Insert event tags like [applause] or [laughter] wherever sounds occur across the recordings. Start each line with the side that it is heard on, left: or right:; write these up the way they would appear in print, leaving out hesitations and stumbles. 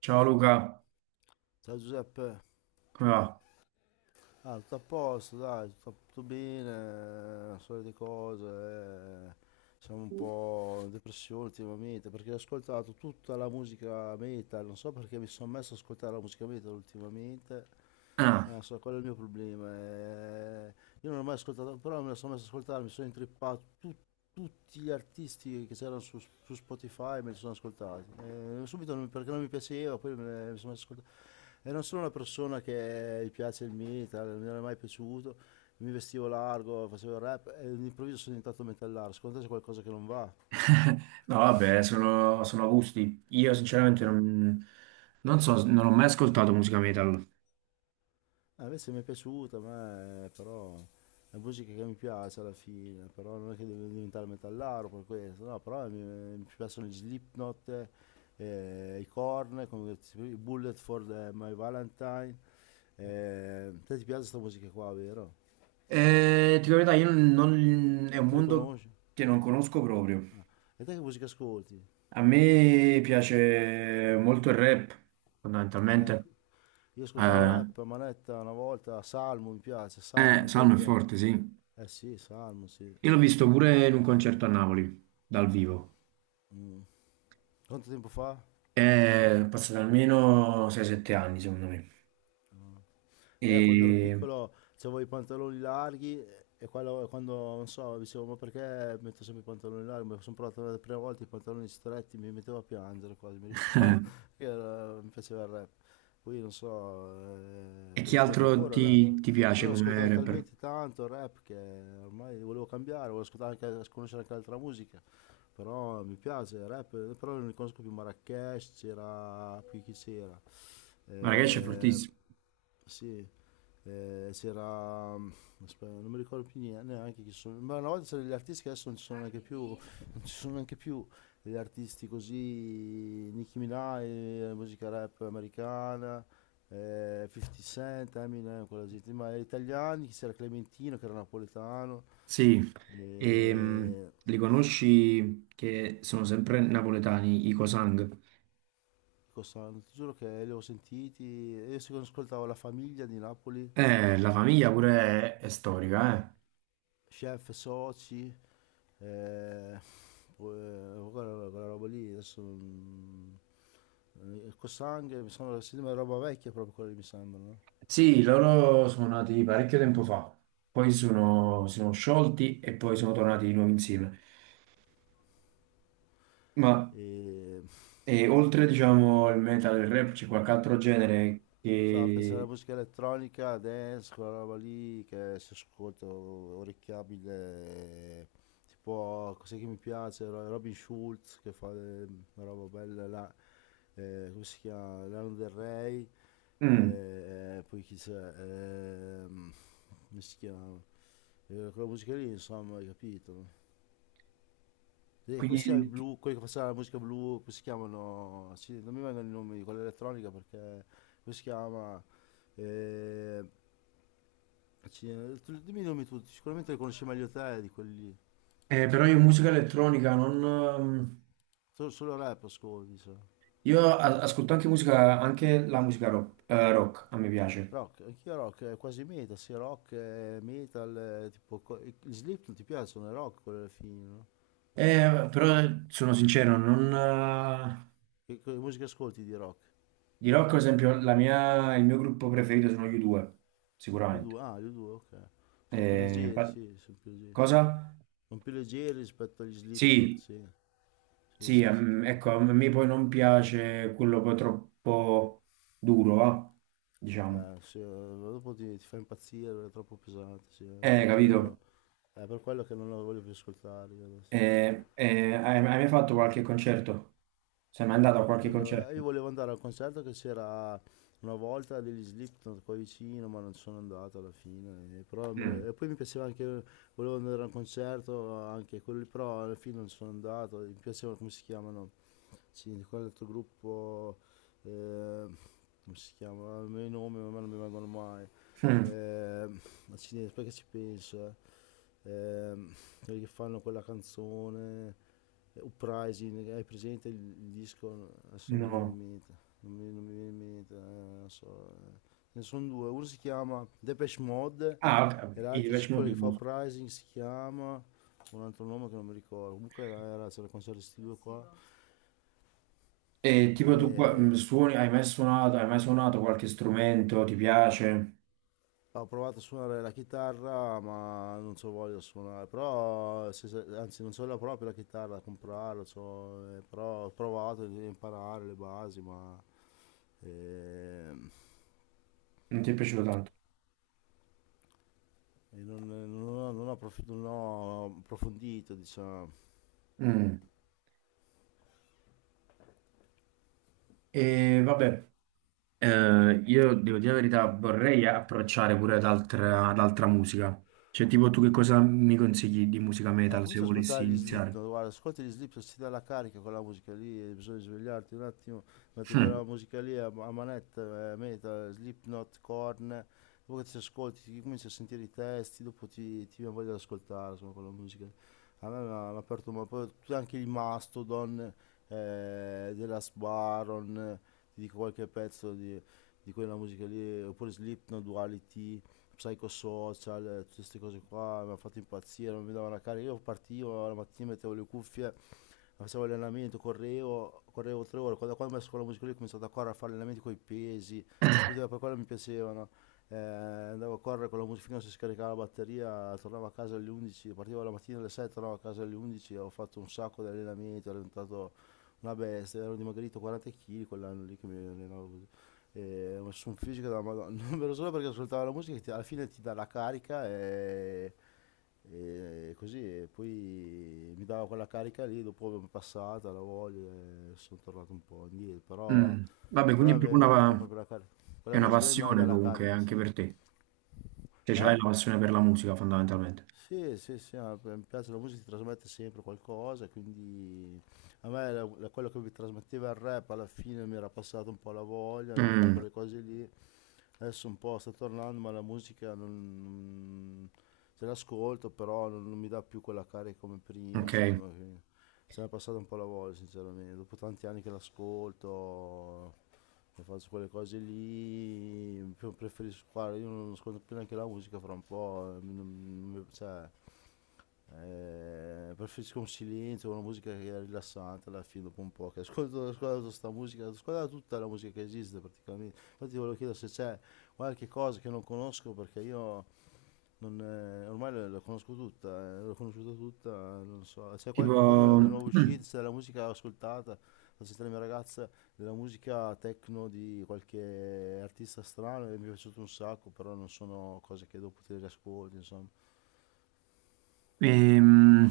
right: Ciao Luca,
left: Ciao Giuseppe.
right: come va?
left: Tutto a posto, dai, tutto, tutto bene, solite cose, eh. Siamo un po' in depressione ultimamente perché ho ascoltato tutta la musica metal, non so perché mi sono messo ad ascoltare la musica metal ultimamente.
right: Ah,
left: Non so, quello è il mio problema. Io non ho mai ascoltato, però me la sono messa ad ascoltare, mi sono intrippato tutti gli artisti che c'erano su Spotify, me li sono ascoltati. Subito non- Perché non mi piaceva, mi sono messo ad ascoltare. E non sono una persona che gli piace il metal, non mi era mai piaciuto. Mi vestivo largo, facevo il rap e all'improvviso sono diventato metallaro. Secondo te c'è qualcosa che non va?
right: [laughs] no vabbè,
left: [laughs]
right: sono, sono gusti. Io sinceramente
left: Eh.
right: non so, non ho mai ascoltato musica metal.
left: Invece mi è piaciuta, a me, però è musica che mi piace alla fine, però non è che devo diventare metallaro per questo, no, però mi piacciono gli Slipknot, i Korn, i My Valentine. Te ti piace questa musica qua, vero?
right: Ti dico la verità, io non, è un
left: Non li
right: mondo
left: conosci?
right: che non conosco proprio.
left: Ah. E te che musica ascolti?
right: A me piace molto il rap, fondamentalmente.
left: Rap. Io ascoltavo
right: Eh,
left: rap a manetta una volta, Salmo mi piace, Salmo, te lo
right: Salmo è
left: piace?
right: forte, sì.
left: Eh sì, Salmo, sì.
right: Io l'ho visto pure in un concerto a Napoli, dal vivo.
left: Mm. Quanto tempo fa?
right: È passato almeno 6-7 anni, secondo me.
left: Quando ero
right: E
left: piccolo avevo i pantaloni larghi e quando, non so, dicevo ma perché metto sempre i pantaloni larghi? Mi sono provato la prima volta i pantaloni stretti, mi mettevo a piangere quasi, mi ricordo, [laughs] mi piaceva il rap. Poi non so,
right: E
left: ve lo
right: chi
left: ascolto
right: altro
left: ancora il rap, eh.
right: ti
left: Però
right: piace
left: l'ho
right: come
left: ascoltato
right: rapper?
left: talmente tanto il rap che ormai volevo cambiare, volevo ascoltare anche, conoscere anche altra musica. Però mi piace il rap, però non conosco più Marrakesh, c'era, qui chi c'era?
right: Marracash è
left: Eh,
right: fortissimo.
left: sì, c'era... aspetta, non mi ricordo più neanche chi sono. Ma una volta c'erano gli artisti che adesso non ci sono neanche più. Non ci sono neanche più gli artisti così. Nicki Minaj, musica rap americana, 50 Cent, Eminem, quella gente. Ma gli italiani, che c'era Clementino che era napoletano.
right: Sì, e,
left: E...
right: li conosci che sono sempre napoletani, i Cosang.
left: Costano, ti giuro che li ho sentiti. Io se ascoltavo la famiglia di Napoli,
right: La famiglia pure è storica, eh.
left: chef, soci. Eh, Quella, quella roba lì adesso Cosang mi sembra si chiama, roba vecchia proprio quella lì mi sembra, no?
right: Sì, loro sono nati parecchio tempo fa,
left: Ah.
right: si sono sciolti e poi sono tornati di nuovo insieme. Ma
left: E
right: oltre, diciamo, il metal e il rap, c'è qualche altro genere
left: stavamo pensando alla
right: che...
left: musica elettronica dance, quella roba lì che si ascolta orecchiabile, eh, tipo cos'è che mi piace Robin Schulz che fa, una roba bella là, come si chiama, Lana Del Rey,
right: Mm,
left: poi chi c'è. Ehm, Come si chiama. Quella musica lì, insomma, hai capito? E come si chiama, il
right: quindi...
left: blu, quelli che faceva la musica blu, come si chiamano? Sì, non mi vengono i nomi di quella elettronica perché come si chiama? Eh, Dimmi i nomi tutti, sicuramente li conosci meglio te di quelli.
right: Però io musica elettronica non,
left: Solo, solo rap ascolti, so.
right: io ascolto anche musica, anche la musica rock, rock, a me piace.
left: Rock, anch'io rock, è quasi metal, sì, rock, metal, tipo, gli Slip non ti piacciono, è rock quello alla fine, no?
right: Però sono sincero, non,
left: Che musica ascolti di rock?
right: di rock, ad esempio, il mio gruppo preferito sono gli U2,
left: Gli U
right: sicuramente.
left: due, ah, gli U due, ok. Sono più
right: Eh,
left: leggeri,
right: infa-
left: sì, sono più leggeri.
right: cosa?
left: Sono più leggeri rispetto agli Slipknot,
right: Sì,
left: sì. Sì,
right: sì,
left: sì, sì.
right: ecco, a me poi non piace quello poi troppo duro, va? Diciamo.
left: Sì, dopo ti, ti fa impazzire, è troppo pesante, sì. Infatti io
right: Capito?
left: è per quello che non lo voglio più ascoltare io adesso.
right: Hai mai fatto qualche concerto? Sei mai andato a qualche
left: Ecco,
right: concerto?
left: io volevo andare al concerto che c'era una volta degli Slipknot qua vicino, ma non sono andato alla fine. Però
right: Mm.
left: e poi mi piaceva anche, volevo andare al concerto anche quello lì, però alla fine non sono andato. Mi piaceva, come si chiamano, sì, di quell'altro gruppo, eh, come si chiama? I miei nomi a me non mi vengono mai.
right: [laughs]
left: Ehm, Perché ci penso, eh? Ehm, Quelli che fanno quella canzone, Uprising, hai presente il disco? Adesso
right: Mm,
left: non mi viene in
right: no.
left: mente, non mi, non mi viene in mente, non so. Ne sono due, uno si chiama Depeche Mode
right: Ah, ok, ok.
left: e
right: Quindi ti
left: l'altro, sì,
right: piace
left: quello
right: molto
left: che
right: il
left: fa
right: musica.
left: Uprising, si chiama un altro nome che non mi ricordo. Comunque era, era, c'era il concerto di questi due qua.
right: E tipo tu qua-
left: E
right: suoni, hai mai suonato qualche strumento, ti piace?
left: ho provato a suonare la chitarra, ma non c'ho voglia di suonare, però, anzi, non c'ho la proprio la chitarra da comprarla, però ho provato a imparare le basi, ma ehm,
right: Non ti è piaciuto tanto?
left: e non, non ho, non ho approfondito, diciamo.
right: Mm. E vabbè, io devo dire la verità, vorrei approcciare pure ad altra musica. Cioè, tipo tu che cosa mi consigli di musica metal se
left: Comincia ad
right: volessi
left: ascoltare gli
right: iniziare?
left: Slipknot, guarda, ascolti gli Slipknot, si dà la carica con la musica lì, e bisogna svegliarti un attimo, metti
right: Mm.
left: quella musica lì a, a manetta, metal, Slipknot, Korn, dopo che ti ascolti, ti cominci a sentire i testi, dopo ti, ti viene voglia di ascoltare, insomma, quella musica a me mi hanno aperto un po', poi tutti anche i Mastodon, Dela's Baron, ti dico qualche pezzo di quella musica lì, oppure Slipknot, Duality, Psychosocial, tutte queste cose qua, mi hanno fatto impazzire, non mi davano la carica, io partivo la mattina, mettevo le cuffie, facevo allenamento, correvo, correvo 3 ore, quando, quando ho messo quella musica lì ho cominciato a correre, a fare allenamenti con i pesi, capito? E poi quello mi piacevano. Andavo a correre con la musica finché non si scaricava la batteria, tornavo a casa alle 11, partivo la mattina alle 7, tornavo a casa alle 11, ho fatto un sacco di allenamenti, ero diventato una bestia, ero dimagrito 40 kg quell'anno lì che mi allenavo così. E ho messo un fisico della Madonna, [laughs] non vero solo perché ascoltavo la musica alla fine ti dà la carica e così, e poi mi dava quella carica lì, dopo mi è passata la voglia e sono tornato un po' indietro, però,
right: Mm. Vabbè, quindi è
left: però
right: proprio
left: mi dà dà proprio la carica.
right: è
left: Quella
right: una
left: musica lì mi dà
right: passione
left: la
right: comunque
left: carica,
right: anche
left: sì.
right: per te. Cioè, ce l'hai
left: Eh?
right: la passione per la musica fondamentalmente.
left: Sì, sì, sì, ma mi piace la musica, ti trasmette sempre qualcosa, quindi a me quello che mi trasmetteva il rap alla fine mi era passato un po' la voglia di fare
right: Mm,
left: quelle cose lì, adesso un po' sta tornando, ma la musica non, se l'ascolto, però non, non mi dà più quella carica come prima,
right: ok,
left: insomma, se ne è passata un po' la voglia, sinceramente, dopo tanti anni che l'ascolto, che faccio quelle cose lì, preferisco, guarda, io non ascolto più neanche la musica fra un po', cioè, preferisco un silenzio, una musica che è rilassante alla fine dopo un po', che ascolto, ascolto sta musica, ascolto tutta la musica che esiste praticamente. Infatti ti volevo chiedere se c'è qualche cosa che non conosco perché io non, ormai la la conosco tutta, l'ho conosciuta tutta, non so, quando è
right: tipo,
left: nuovo uscita,
right: mm,
left: c'è della musica l'ho ascoltata, ho sentito la mia ragazza, della musica techno di qualche artista strano e mi è piaciuto un sacco, però non sono cose che dopo ti riascolti, insomma.
right: Ehm,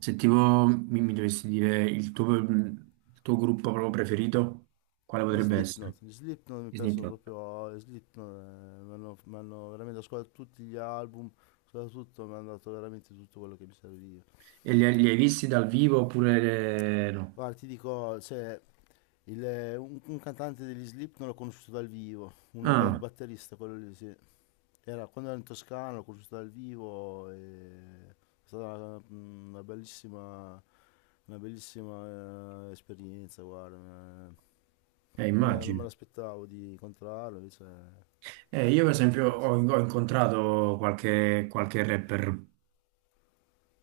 right: se tipo mi dovessi dire il tuo gruppo proprio preferito, quale potrebbe essere?
left: Gli Slipknot mi
right: I Snoop
left: piacciono
right: Dogg.
left: proprio, gli Slipknot, mi hanno veramente ascoltato tutti gli album, ascoltato tutto, mi hanno dato veramente tutto quello che mi serviva.
right: E li hai visti dal vivo oppure no?
left: Guarda, ti dico, cioè, un cantante degli Slip non l'ho conosciuto dal vivo, un bel
right: Ah,
left: batterista quello lì, sì. Era, quando ero in Toscana l'ho conosciuto dal vivo e è stata una bellissima esperienza, guarda. Non me, non me
right: immagino.
left: l'aspettavo di incontrarlo, invece è
right: Io per esempio
left: fantastico.
right: ho incontrato qualche rapper,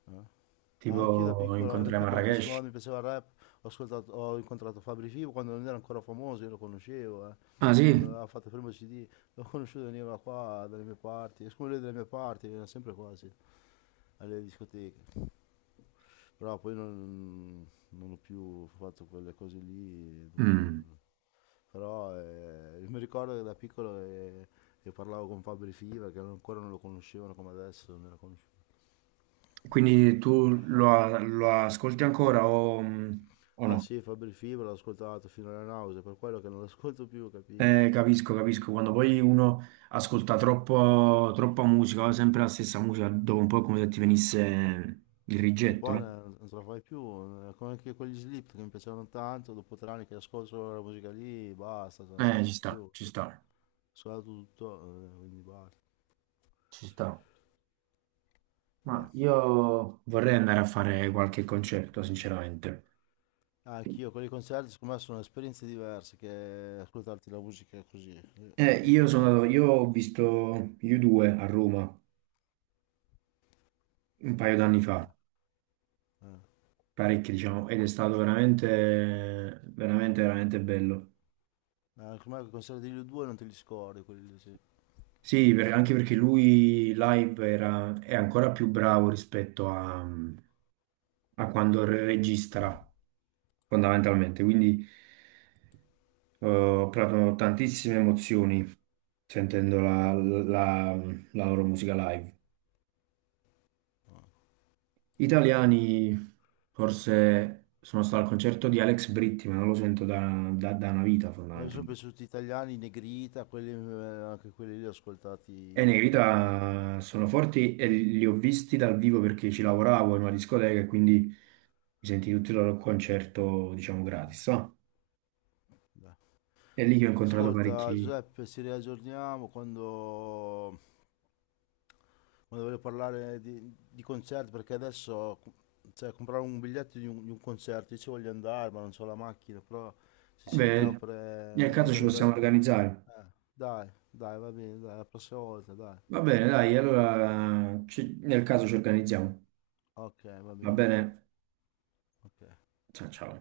left: Eh.
right: tipo
left: Anch'io da
right: incontrai
left: piccolo mi piaceva,
right: Marrakesh.
left: quando mi piaceva il rap, ho incontrato Fabri Fibo quando non era ancora famoso, io lo conoscevo, eh.
right: Ah sì?
left: Quando aveva fatto il primo CD, l'ho conosciuto, veniva qua dalle mie parti, siccome lui è delle mie parti, veniva sempre quasi alle discoteche. Però poi non, non ho più fatto quelle cose lì,
right: Mm.
left: però mi ricordo che da piccolo che parlavo con Fabri Fibo, che ancora non lo conoscevano come adesso, non era conosciuto.
right: Quindi tu lo ascolti ancora o
left: Ah
right: no?
left: sì, Fabri Fibo l'ho ascoltato fino alla nausea, per quello che non lo ascolto più, capito?
right: Capisco, capisco. Quando poi uno ascolta troppa musica, sempre la stessa musica, dopo un po' è come se ti venisse il
left: Un
right: rigetto,
left: po'
right: no?
left: non, non ce la fai più, come anche quegli Slip che mi piacevano tanto, dopo 3 anni che ascolto solo la musica lì, basta, cioè, non ce la
right: Eh, ci
left: faccio più,
right: sta,
left: ho
right: ci sta,
left: ascoltato tutto, quindi basta.
right: ci sta.
left: Beh,
right: Ma io vorrei andare a fare qualche concerto, sinceramente.
left: anch'io con i concerti secondo me sono esperienze diverse che ascoltarti la musica così, quindi bisogna fare.
right: Io ho visto U2 a Roma un paio d'anni fa,
left: Eh.
right: parecchi, diciamo, ed è stato veramente bello.
left: Secondo me i concerti degli U2 non te li scordi, quelli lì, sì.
right: Sì, anche perché lui live è ancora più bravo rispetto a quando registra, fondamentalmente. Quindi ho provato tantissime emozioni sentendo la loro musica live. Italiani, forse sono stato al concerto di Alex Britti, ma non lo sento da una vita,
left: A me sono
right: fondamentalmente.
left: piaciuti gli italiani, i Negrita, quelli, anche quelli lì li ho
right: E
left: ascoltati fino
right: Negrita sono forti e li ho visti dal vivo perché ci lavoravo in una discoteca e quindi mi senti tutto il loro concerto, diciamo, gratis. No?
left: a...
right: È lì che ho incontrato
left: Ascolta
right: parecchi.
left: Giuseppe, ci riaggiorniamo quando, quando voglio parlare di concerti, perché adesso cioè, comprare un biglietto di un concerto, io ci voglio andare, ma non ho la macchina, però se
right: Eh
left: ci sentiamo
right: beh,
left: per
right: nel caso ci
left: organizzare...
right: possiamo organizzare.
left: eh, dai, va bene, dai, la prossima volta, dai.
right: Va bene, nel caso ci organizziamo.
left: Ok, va
right: Va
left: bene,
right: bene?
left: ok.
right: Ciao ciao.